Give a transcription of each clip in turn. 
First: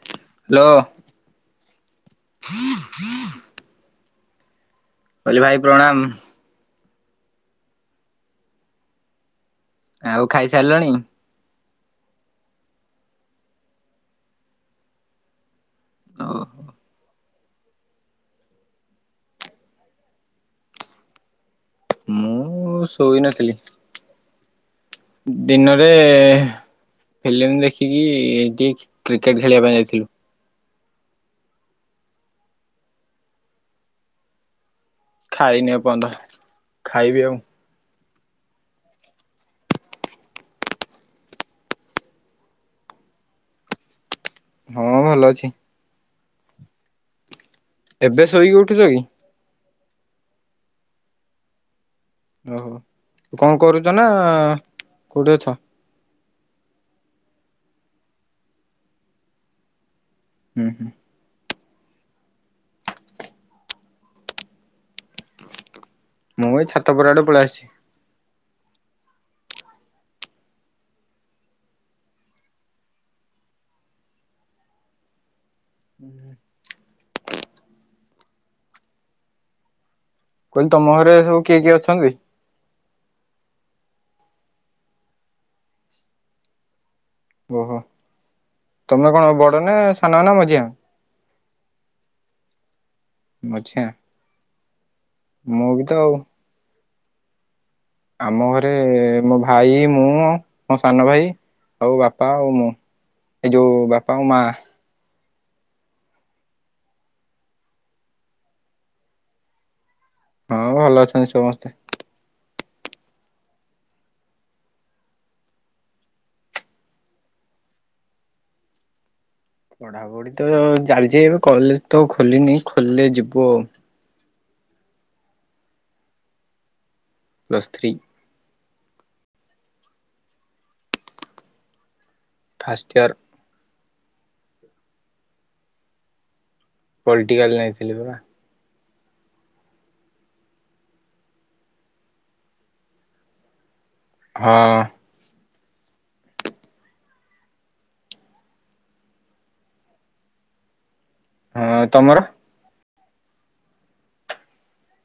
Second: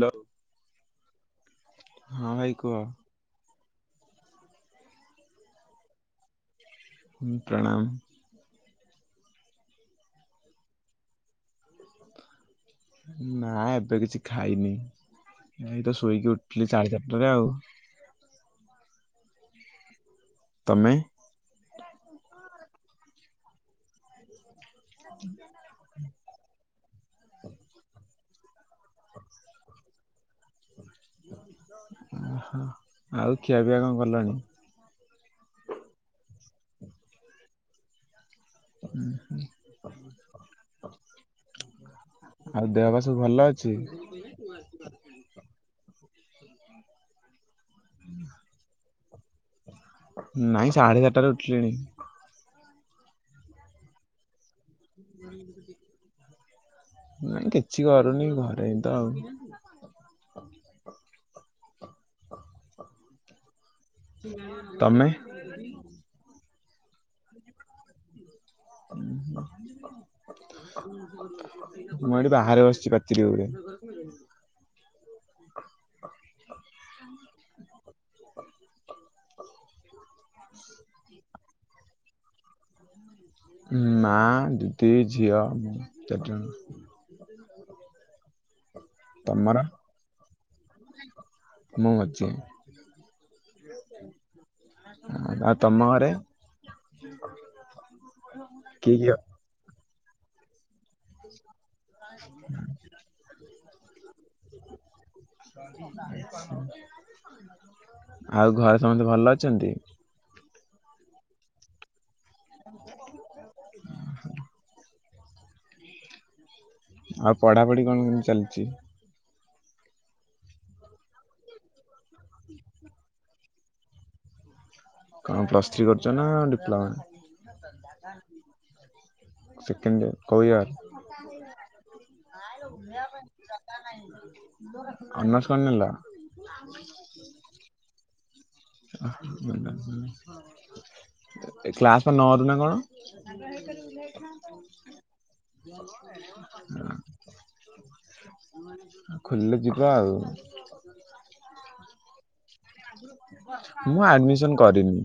Hello hello ହଁ ଭାଇ କୁହ। ମୁଁ କହିଲି ଭାଇ ପ୍ରଣାମ। ହୁଁ ପ୍ରଣାମ। ଆଉ ଖାଇସାରିଲଣି? [inaudible] ନାଁ ଏବେ କିଛି ଖାଇନି। ଏଇତ ଓ ଶୋଇକି ଉଠିଲି ସାଢେ଼ ଚାରିଟାରେ ଆଉ। ତମେ? ମୁଁ ଶୋଇନଥିଲି। [inaudible] ଦିନରେ ଫିଲ୍ମ ଦେଖିକି କି କ୍ରିକେଟ୍ ଖେଳିବା ପାଇଁ ଯାଇଥିଲୁ। ଓ ହୋ ଆଉ ଖିଆ ପିଆ କଣ କଲଣି? ଖାଇନି ଏପର୍ଯ୍ୟନ୍ତ ଖାଇବି ଆଉ। ହୁଁ ହୁଁ। ଆଉ ଦେହ ପା ସବୁ ଭଲ ଅଛି? ହଁ ଭଲ ଅଛି। ହଁ [inaudible] ଏବେ ଶୋଇକି ଉଠୁଛ କି? ନାଇଁ ସାଢେ ଚାରିଟାରେ ଉଠିଲିଣି। ଓ ହୋ କଣ କରୁଛ ନାଁ ହୁଁ [inaudible] ନାଇଁ କିଛି କରୁନି ଘରେ ତ ଆଉ। ହୁଁ ହୁଁ। ତମେ? ମୁଁ ଏଇ ଛାତ ଉପର ଆଡେ ପଳେଇ ଆସିଛି। ହୁଁ। ମୁଁ ଏଇଠି ବାହାରେ ବସିଛି ପାଚେରୀ ଉପରେ। [inaudible] ହୁଁ। କୁଲୁ ତମ ଘରେ ସବୁ କିଏ କିଏ ଅଛନ୍ତି? ମା ଦିଦି ଝିଅ ମୁଁ ଚାରିଜଣ। ଓ ହୋ ତମେ କଣ ତମର? ବଡ଼ ନାଁ ସାନ ନାଁ ମଝିଆ? ମୁଁ ମଝିଆଁ। ମଝିଆ ଆଉ ମୁଁ ବି ତ ତମ ଘରେ? ଆଉ ଆମ ଘରେ କିଏ କିଏ ମୋ ଭାଇ ମୁଁ ମୋ ସାନ ଭାଇ ଆଉ ବାପା ଆଉ ମୁଁ ଏ ଯୋଉ ବାପା ଆଉ ମା। ଆଛା ଆଉ ଘରେ ସମସ୍ତେ ଭଲ ଅଛନ୍ତି? ହଁ ଭଲ ଅଛନ୍ତି ସମସ୍ତେ। [inaudible] ଆଉ ପଢାପଢି କଣ କେମିତି ଚାଲିଛି? ପଢାପଢ଼ି ତ ଚାଲିଛି ଏବେ କଲେଜ୍ ତ ଖୋଲିନି ଖୋଲିଲେ ଯିବୁ ଆଉ। କଣ ପ୍ଲସ୍ ଥ୍ରୀ କରୁଛ ନାଁ ପ୍ଲସ୍ ଥ୍ରୀ ଡିପ୍ଲୋମା? ସେକେଣ୍ଡ କୋଉ ଇଅର୍? [inaudible] ଫାଷ୍ଟ ଇୟର ଅନର୍ସ କଣ ନେଲ? ପଲିଟିକାଲ ନେଇଥିଲି ପା। [unintelligible] କ୍ଲାସ ପା ନରୁୁ ନା କଣ? ହଁ। [unintelligible] ଖୋଲିଲେ ଯିବା ଆଉ। [unintelligible] ହଁ ତମର? ମୁଁ ଆଡମିସନ କରିନି।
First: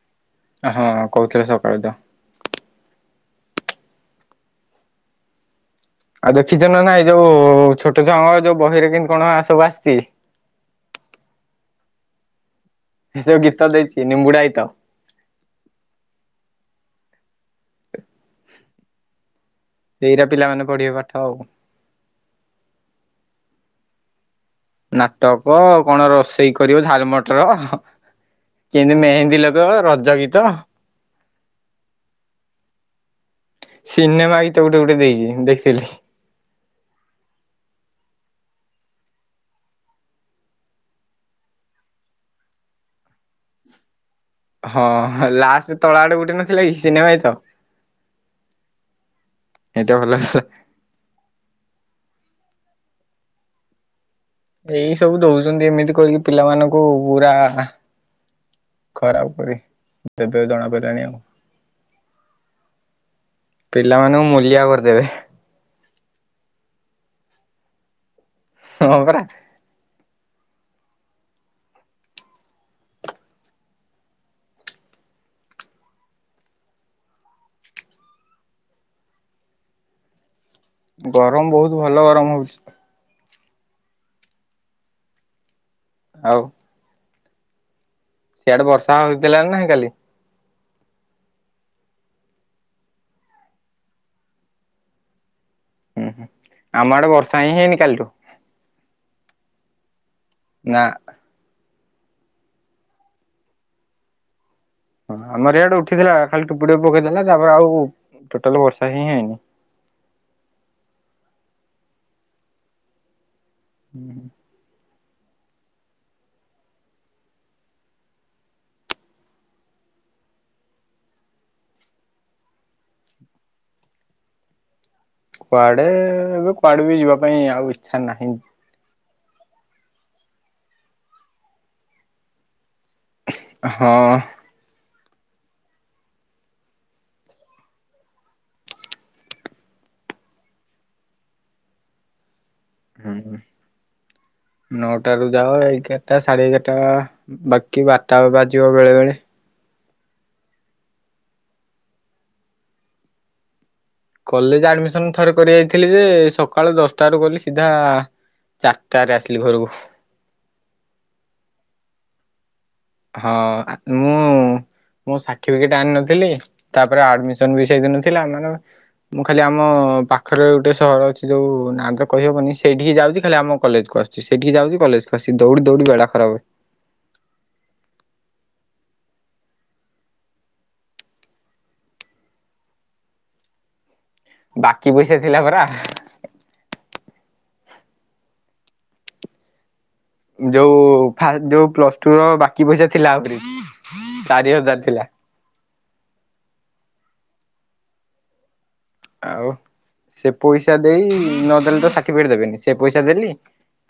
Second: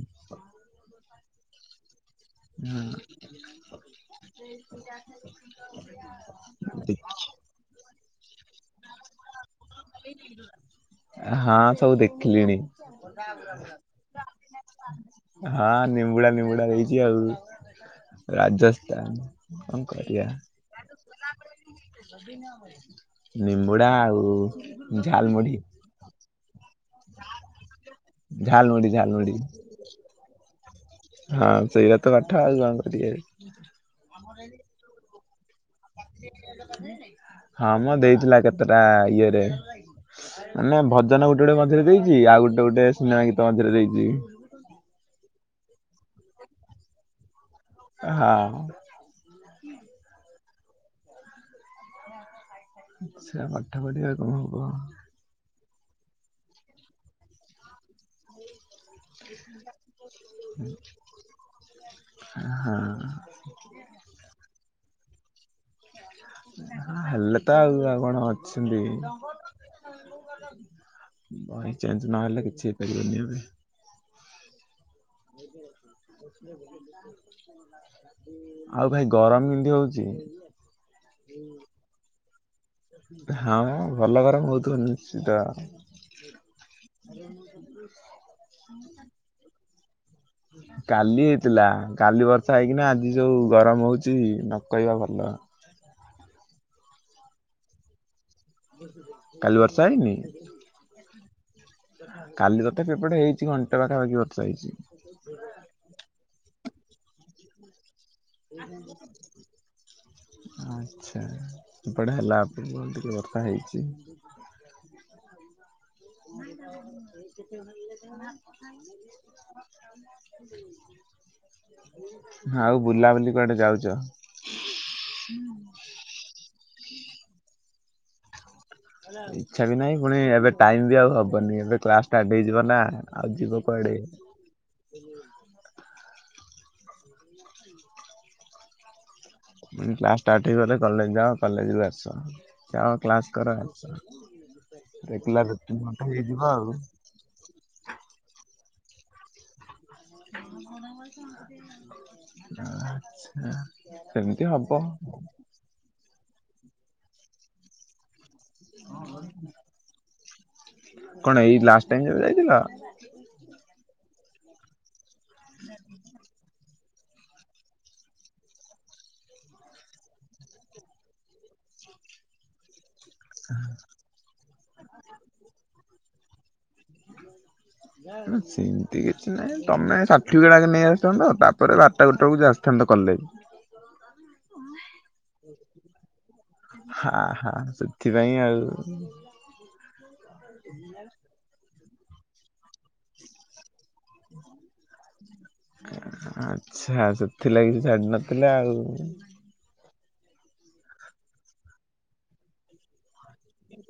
ହଁ ହଁ କହୁଥିଲେ ସକାଳୁ ତ। ହୁଁ। ଆଉ ଦେଖିଛ ନା ନାଇ ଯୋଉ ଛୋଟ ଛୁଆଙ୍କ ଯୋଉ ବହିରେ କେମିତି କଣ ସବୁ ଆସିଛି? ହଁ ସବୁ ଦେଖିଲିଣି। ଯୋଉ ଗୀତ ଦେଇଛି ନିମ୍ବୁଡାଇତ। ହଁ ନିମ୍ବୁଡା ନିମ୍ବୁଡା ଦେଇଛି ଆଉ ରାଜସ୍ଥାନ କଣ କରିବା? ଏଇରା ପିଲାମାନେ ପଢିବେ ପାଠ ଆଉ। [unintelligible] ନିମ୍ବୁଡ଼ା ଆଉ ଝାଲମୁଢି ନାଟକ କଣ ର ସେଇ କରିବ ଝାଲ ମଟର, ଝାଲମୁଢି କେମିତି ଝାଲମୁଢି। ମେହେନ୍ଦୀ ଲଗେଇବ ରଜ ଗୀତ ହଁ ସେୟାତ ତ ପାଠ ଆଉ କଣ କରିବେ? ସିନେମା ଗୀତ ଗୋଟେ ଗୋଟେ ଦେଇଛି ଦେଖିଥିଲି। ହଁ ମଁ ଦେଇଥିଲା କେତେଟା ଇଏରେ। ମାନେ ଭଜନ ଗୋଟେ ଗୋଟେ ମଝିରେ ଦେଇଛି ଆଉ ଗୋଟେ ଗୋଟେ ସିନେମା ଗୀତ ମଝିରେ ଦେଇଛି। ହଁ ଲାଷ୍ଟ ତଳ ଆଡେ ଗୋଟେ ନଥିଲା କି ସିନେମା ଗୀତ? ହଁ। ଏଇଟ ଭଲ [unintelligible] ଆଛା। ପାଠ ପଢ଼ିବାକୁ ଏଇ ସବୁ ଦଉଛନ୍ତି ଏମିତି କରିକି ପିଲାମାନଙ୍କୁ ପୁରା ଖରାପ କରି ଦବେ ଜଣା ପଡ଼ିଲାଣି ଆଉ। ହଁ ପିଲାମାନଙ୍କୁ ମୂଲିଆ କରିଦେବେ। ହେଲେ ତ ଆଉ ଆଉ କଣ ଅଛନ୍ତି। ହଁ ପରା ବହି ଚେଞ୍ଜ ନହେଲେ କିଛି ହେଇପାରିବନି ଆଉ ବି। [unintelligible] ଆଉ ଭାଇ ଗରମ କିମତି ହଉଛି? ଗରମ ବହୁତ ଭଲ ଗରମ ହଉଛି। ହଁ ମ ଭଲ ଗରମ ହଉଥିବ ନିଶ୍ଚିତ। ଆଉ ସିଆଡେ ବର୍ଷା ହୋଇଥିଲାଣିି ନା କାଲି? କାଲି ହେଇଥିଲା କାଲି ବର୍ଷା ହେଇକିନା ଆଜି ଜଉ ଗରମ ହଉଛି ନ କହିବା ଭଲ। ହୁଁ ହୁଁ ଆମ ଆଡେ ବର୍ଷା ହିଁ ହେଇନି କାଲିଠୁ। କାଲି ବର୍ଷା ହେଇନି? ନା। କାଲି ତଥାପି ଏପଟେ ହେଇଛି ଘଣ୍ଟେ ପାଖା ପାଖି ବର୍ଷା ହେଇଛି। ହଁ ଆମର ଇଆଡେ ଉଠିଥିଲା ଖାଲି ଟୋପୁ ଟୁପେ ପକେଇଦେଲା ତାପରେ ଆଉ ଟୋଟାଲ ବର୍ଷା ହିଁ ହେଇନି। ଆଛା ଏପଟେ ହେଲାପ ଟିକେ ବର୍ଷା ହେଇଛି। ହୁଁ ହୁଁ। [unintelligible] ଆଉ ବୁଲାବୁଲି କୁଆଡେ ଯାଉଛ? କୁଆଡେ ଏବେ କୁଆଡେ ବି ଯିବା ପାଇଁ ଆଉ ଇଚ୍ଛା ନାହିଁ। ଇଚ୍ଛା ବି ନାହିଁ ପୁଣି ଏବେ ଟାଇମ ବି ଆଉ ହବନି ଏବେ କ୍ଲାସ ଷ୍ଟାର୍ଟ ହେଇଯିବ ନା ଆଉ ଯିବ ହଁ। କୁଆଡେ। ମାନେ କ୍ଲାସ୍ ଷ୍ଟାର୍ଟ ହେଇଗଲେ କଲେଜ ଯାଅ କଲେଜରୁ ଆସ। ଯାଅ ହୁଁ କ୍ଲାସ କର ଆସ ନଅଟାରୁ ଯାଅ ରେଗୁଲାର ରୁଟିନ ଗୋଟେ ଏଗାରଟା ସାଢେ ହେଇଯିବ ଏଗାରଟା ଆଉ। ବାକି ବାରଟା ବାଜିବ ବେଳେ ବେଳେ। [inaudible] ସେମିତି କଲେଜ ହବ ଆଡମିସନ ଥରେ କରି ଯାଇଥିଲି ଯେ ସକାଳ ଦଶଟାରୁୁ ଗଲି ସିଧା ଚାରିଟାରେ ଆସିଲି ଘରକୁ କଣ ଏଇ ଲାଷ୍ଟ ଟାଇମ ଯୋଉ ଯାଇଥିଲ? ହଁ ମୁଁ ମୋ ସାଠିଫିକେଟ ଆଣି ନଥିଲି ତାପରେ ଆଡମିସନ ବି ସେଇଦିନ ଥିଲା। ମାନେ ମୁଁ ଖାଲି ଆମ ପାଖରେ ଗୋଟେ ସହର ଅଛି ଯୋଉ ନା ତ କହବନି ସେଇଠିକି ଯାଉଚି ଖଲି ଆମ କଲେଜ କୁ ଆସୁଚି ସେଠି ଯାଉଚି କଲେଜକୁ ଆସି ଦୌଡ଼ି ଦୌଡି ବେଳା ଖରାପେ। ସେମିତି କିଛି ନାହିଁ ତମେ ସାର୍ଠିଫିକେଟ ଆଗେ ନେଇ ଆସିଥାନ୍ତ ତାପରେ ବାରଟା ଗୋଟେ ବେକୁ ଯ ଆସିଥାନ୍ତ କଲେଜ। ବାକି ପଇସା ଥିଲା ପରା। ହା ହା ସେଥିପାଇଁ ଆଉ। ଯୋଉ ଫାସ ଯୋଉ ପ୍ଲସ ଟୁ ର ବାକି ପଇସା ଥିଲା ଆହୁରି ଚାରି ହଜାର ଥିଲା। ଆଚ୍ଛା ସେଥିଲାଗି ଛାଡି ନଥିଲେ ଆଉ। ଆଉ ସେ ପଇସା ଦେଇ ନଦେଲେ ତ ସାର୍ଟିଫିକେଟ ଦେବେନି ସେ ପଇସା ଦେଲି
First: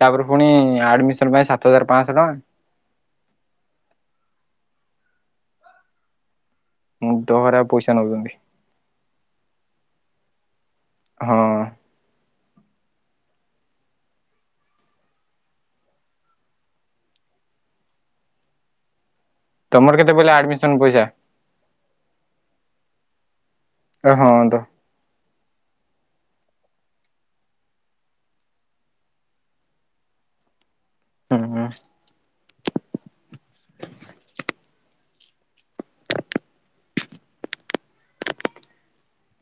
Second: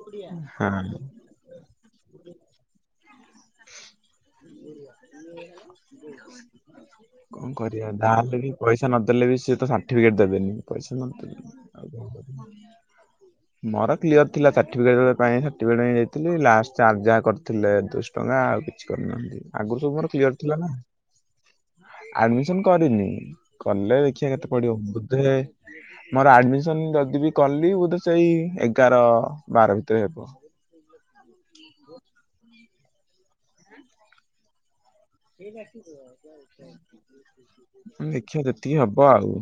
ତାପରେ ପୁଣି ହଁ। ଆଡମିଶନ ପାଇଁ ସାତ ହଜାର ପାଁଶହ ଟଙ୍କା। ମୁଣ୍ଡ କଣ ଖରାପ ପଇସା କରିବା ଦା ନଉଛନ୍ତି। ହେଲେବି ପଇସା ନଦେଲେ ବି ସେ ତ ସାର୍ଟିଫିକେଟ ଦେବେନି। ପଇସା ହଁ ନଦେଲେ ଆଉ କଣ କରିବୁ। ମୋର କ୍ଲିୟର ଥିଲା ସାର୍ଟିଫିକେଟ ପାଇଁ ସାଟିଫିକେଟ ପାଇଁ ଯାଇଥିଲି ଲା ଯା କରିଥିଲେ ଦୁ ଟଙ୍କା ଆଉ କିଛି କରିନାହାନ୍ତି ଆଗରୁ ସବୁ ତମର ମୋର କେତେ ପଇଲା କିଜର ଥିଲା ଆଡମିସନ ନା। ପଇସା ଆଡମିସନ କରିନି କଲେ ହଁ ଦେଖିବା କେତେ ତ ପଡିବ। ବୁଧେ ମୋର ଆଡମିସନ ଯଦି ବି କଲି ହୁଏ ତ ସେଇ ଏଗାର ବାର ଭିତରେ ହେବ। ହୁଁ। ଦେଖିବା ଯେତିକି ହବ ଆଉ।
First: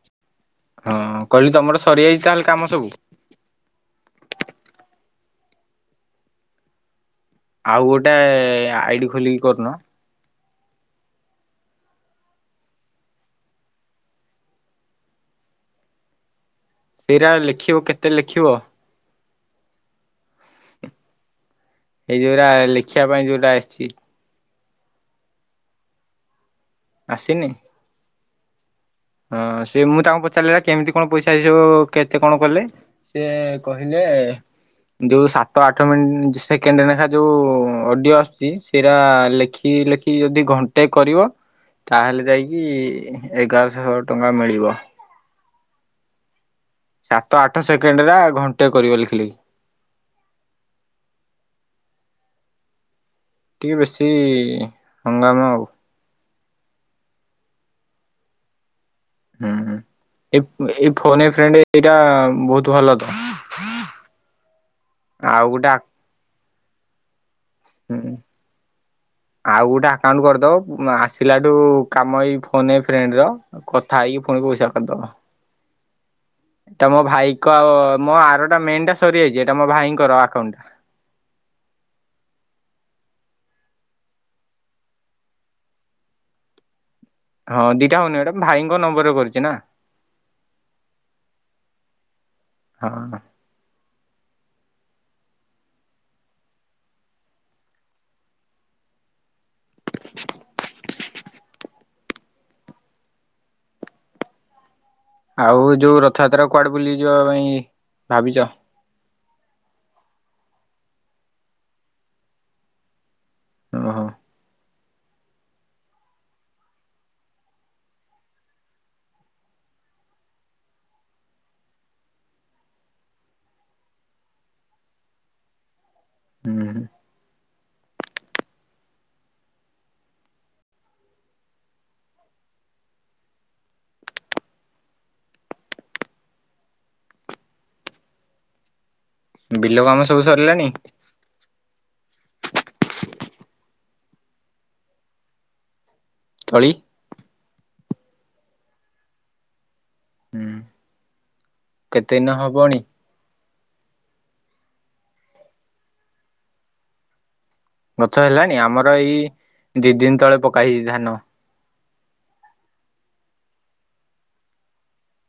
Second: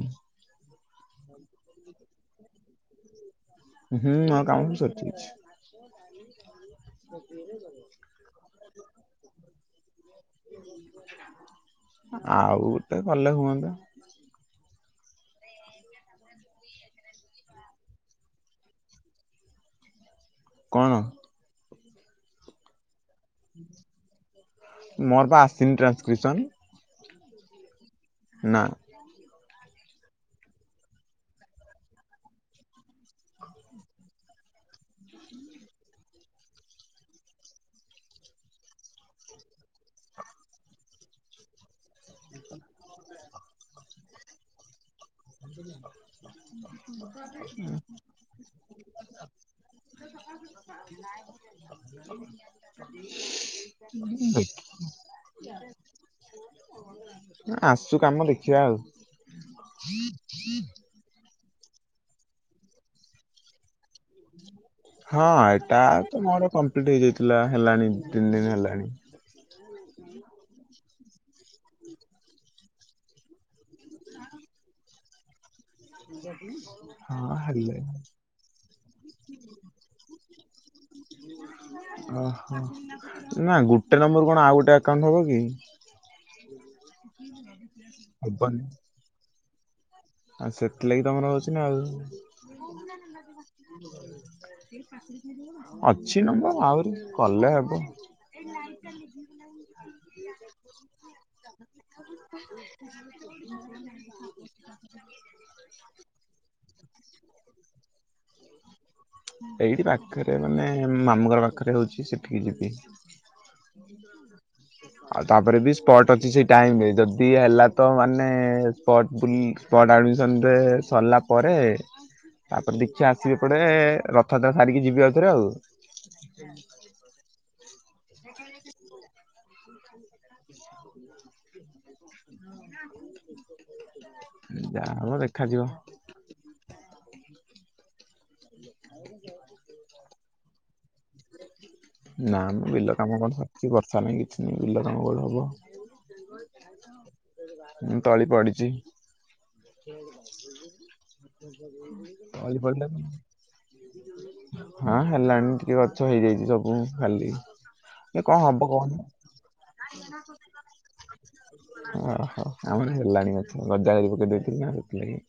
ହଁ କହିଲି ତମର ସରିଯାଇଚି ତାହେଲେ କାମ ସବୁ। ହୁଁ ମୋ କାମ ତ ସରିଯାଇଚି। ଆଉ ଗୋଟେ ଆଇଡ଼ି ଖୋଲିକି କରୁନ? ଆଉ ତେ କଲେ ହୁଅନ୍ତା। ସେଇରା ଲେଖିବ କେତେ ଲେଖିବ? କଣ? ଏଇ ଯୋଉରା ଲେଖିବା ପାଇଁ ଯୋଉ ମୋର ପା ଆସିନି ଟ୍ରାନ୍ସକ୍ରିପସନ। ଆସିନି? ନାଁ। ହଁ ସେ ମୁଁ ତାଙ୍କୁ ପଚାରିଲାବେଳେ କେମିତି କଣ ପଇସା ଆସିବ କେତେ କଣ କଲେ? ସେ କହିଲେ ଯୋଉ ସାତ ଆଠ ମିନିଟ ସେ କେଣ୍ଡ ନେଖା ଯୋଉଁ ଅଡ଼ିଓ ଆସୁଚି ସେଇରା ଲେଖି ଲେଖି ଯଦି ଘଣ୍ଟେ କରିବ ତାହେଲେ ଯାଇକି ଏଗାରଶହ ଟଙ୍କା ମିଳିବ। [inaudible] ସାତ ଆଠ ସେକେଣ୍ଡରା ଘଣ୍ଟେ କରିବ ଲେଖିଲେଖି। [inaudible] ଟିକେ ବେଶୀ ହଙ୍ଗାମ ଆଉ। [unintelligible] ଆସୁ କାମ ଦେଖିବା ଆଉ। ହୁଁ ଏ ଏଇ ଫୋନ ଏ ଫ୍ରେଣ୍ଡ ଏଇଟା ବହୁତ ଭଲ ତ। ହଁ ଆଉ ଗୋଟେ ଏଟା ତ ମୋର କମ୍ପ୍ଲିଟ ହେଇଯାଇଥିଲା ହେଲାଣି ହୁଁ ତିନି ଦିନ ହେଲାଣି। ଆଉ ଗୋଟେ ଆକାଉଣ୍ଟ କରିଦବ ଆସିଲାଠୁ କାମ ଏଇ ଫୋନ ଏ ଫ୍ରେଣ୍ଡ ର ଉ କଥା ହେଇକି ପୁଣି ପଇସା କରିଦେବ। [unintelligible] ଏଟା ମୋ ଭାଇକ ହେଲେ ମୋ ଆରଟା ମେନ୍ ଟା ସରିଯାଇଛି ଏଟା ମୋ ଭାଇଙ୍କର ଆକାଉଣ୍ଡଟା। ଓହୋ ନା ଗୁଟେ ନମ୍ବରୁ କଣ ଆଉ ଗୋଟେ ଆକାଉଣ୍ଟ ହବ କି? [unintelligible] ହଁ ଦିଟା ହଉନି ଏଟା ହବନି। ଭାଇଙ୍କ ନମ୍ବରରେ କରିଛି ନା। ଆଉ ସେଥିଲାଗି ତମର ହଉଛି ନା ଆଉ। ହଁ ଅଛି ନବ ଆହୁରି କଲେ ହବ। [unintelligible] [unintelligible] ଆଉ ଯୋଉ ରଥଯାତ୍ରା କୁ କୁଆଡେ ବୁଲି ଯିବା ପାଇଁ ଭାବିଛ? ଏଇଠି ପାଖରେ ମାନେ ମାମୁଁ ଘର ପାଖରେ ହଉଛି ସେଠିକି ଯିବି। ଓହୋ। ଆଉ ତାପରେ ବି ସ୍ପଟ ଅଛି ସେଇ ଟାଇମ ରେ ଯଦି ହେଲା ତ ମାନେ ସ୍ପଟ ବୁ ସ୍ପଟ ଆଡ଼ମିସନରେ ସରିଲା ପରେ ତାପରେ ଦେଖିଆ ଆସିବି ଏଇପଟେ ରଥଯାତ୍ରା ସାରିକି ଯିବି ଆଉଥରେ ଆଉ। ହୁଁ ଯାହବ ଦେଖାଯିବ। [unintelligible] ବିଲ କାମ ସବୁ ସରିଲାଣି? ନା ମ ବିଲ କାମ କଣ ସରିଛି ବର୍ଷା ନାହିଁ କିଛି ନାହିଁ ବିଲ କାମ କୁଆଡୁ ହବ। ତଳୀ ହୁଁ ତଳି ପଡିଛି। ହୁଁ କେତେ ଦିନ ହବଣି [unintelligible] ହଁ ହେଲାଣି ଟିକେ ଗଛ ହେଇଯାଇଛି ସବୁ ଖାଲି ଏ ଗଛ କଣ ହେଲାଣି? ହବ ଆମର କହନି? ଏଇ ଦି ଦିନ ତଳେ ପକା ହେଇଛି ଧାନ। ଓହୋ ଆମର ହେଲାଣି ଗଛ ଗଜା କରିକି ପକେଇ ଦେଇଥିଲୁ ନା ସେଥିଲାଗି।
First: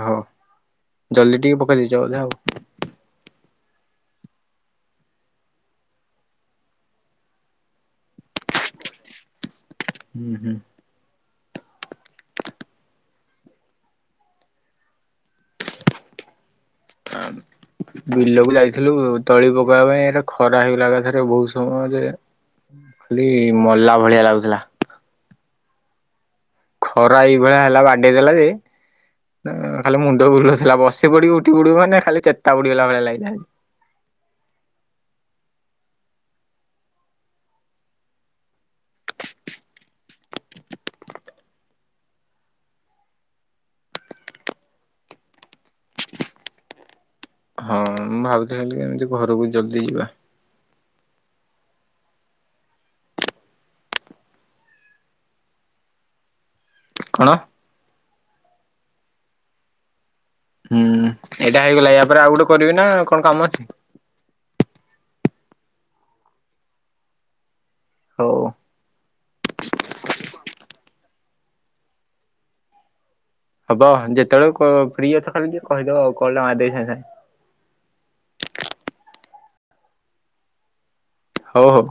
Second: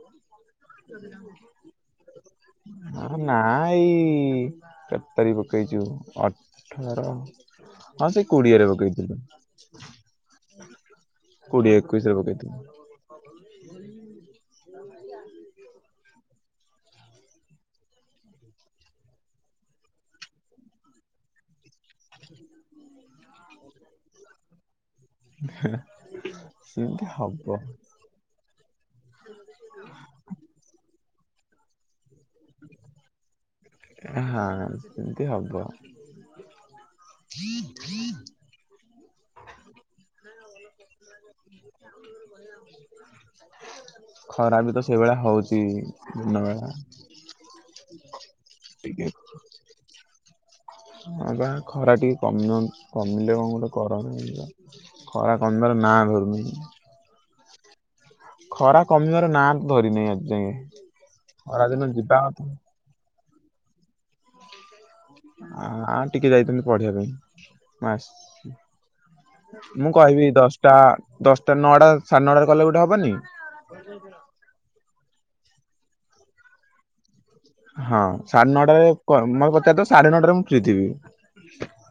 ଓ ହୋ ଜଲ୍ଦି ଟିକେ ପକେଇ ଦେଇେଛ ବୋଧେ ଆଉ? ହଁ ନାଁ ଏଇ କେତାରିଖ ପକେଇଛୁ ଅଠର ହଁ ସେଇ କୋଡିଏରେ ପକେଇଥିଲୁ। [inaudible] କୋଡ଼ିଏ ଏକୋଇଶରେ ପକେଇଥିଲୁ। [inaudible] ବିଲକୁ ଯାଇଥିଲୁ ତଳି ପକେଇବା ପାଇଁ ଏଟା ଖରା ହେଇଗଲା କାଥରେ ବହୁତ ସମରେ ଖାଲି ମଲା ଭଳିଆ ଲାଗୁଥିଲା। ହଁ। ସେମିତି ଖରା ହବ ଏଇଭଳିଆ ହେଲା ବାଡେଇ ଦେଲା ଯେ ଖାଲି ମୁଣ୍ଡ ବୁଲଥିଲା ବସି ବସିପଡି ଉଠିଡ ମାନେ ଖାଲି ଚେତା ବୁଡ଼ଗଲା ଭଳି ଲାଗିଲା। ହଁ ସେମିତି ହବ। [inaudible] ଖରା ବି ତ ସେଇଭଳିଆ ହଉଚି ଦିନ ବଳା। ହଁ ମୁଁ ଭାବୁଥିଲ ଏମିତି ଘରକୁ ଜଲ୍ଦି ଯିବା। ଆଁ ବା ଖରା ଟିକେ କମ କମିଲେ କଣ ଗୋଟେ କର ନାହି ଖରା କମିବାର ନା ଧରୁନି। କଣ? [inaudible] ଖରା କମିବାର ନାଁ ତ ଧରି ନାହିଁ ଆଜି ଯାଇ ହୁଁ ଏଇଟା ହେଇଗଲା ଖରାଦିନ ୟା ପରେ ଯିବା ଆଉ ଗୋଟେ ତ କରିବି ନା କଣ କାମ ଅଛି? ଆ ଟିକେ ଯାଇଥାଛନ୍ତି ପଢିବା ପାଇଁ ମାସ ହଉ। ମୁଁ କହିବି ଦଶଟା ଦଶଟା ନଅଟା ସାଢେ ନଅଟା କଲେ ଗୋଟେ ହବନି। ହବ ଯେତେବେଳେ ଫ୍ରି ଅଛ ଖାଲି ଟିକେ କହିଦବ ଆଉ କ ଟା ମା ଦେଇ ହଁ ସାଢ଼େ ନଅଟାରେ ମୋର କଥା ତ ସାଢେ ନଅଟାରେ ମୁଁ ଫ୍ରି ଥିବି। ହଉ ହଉ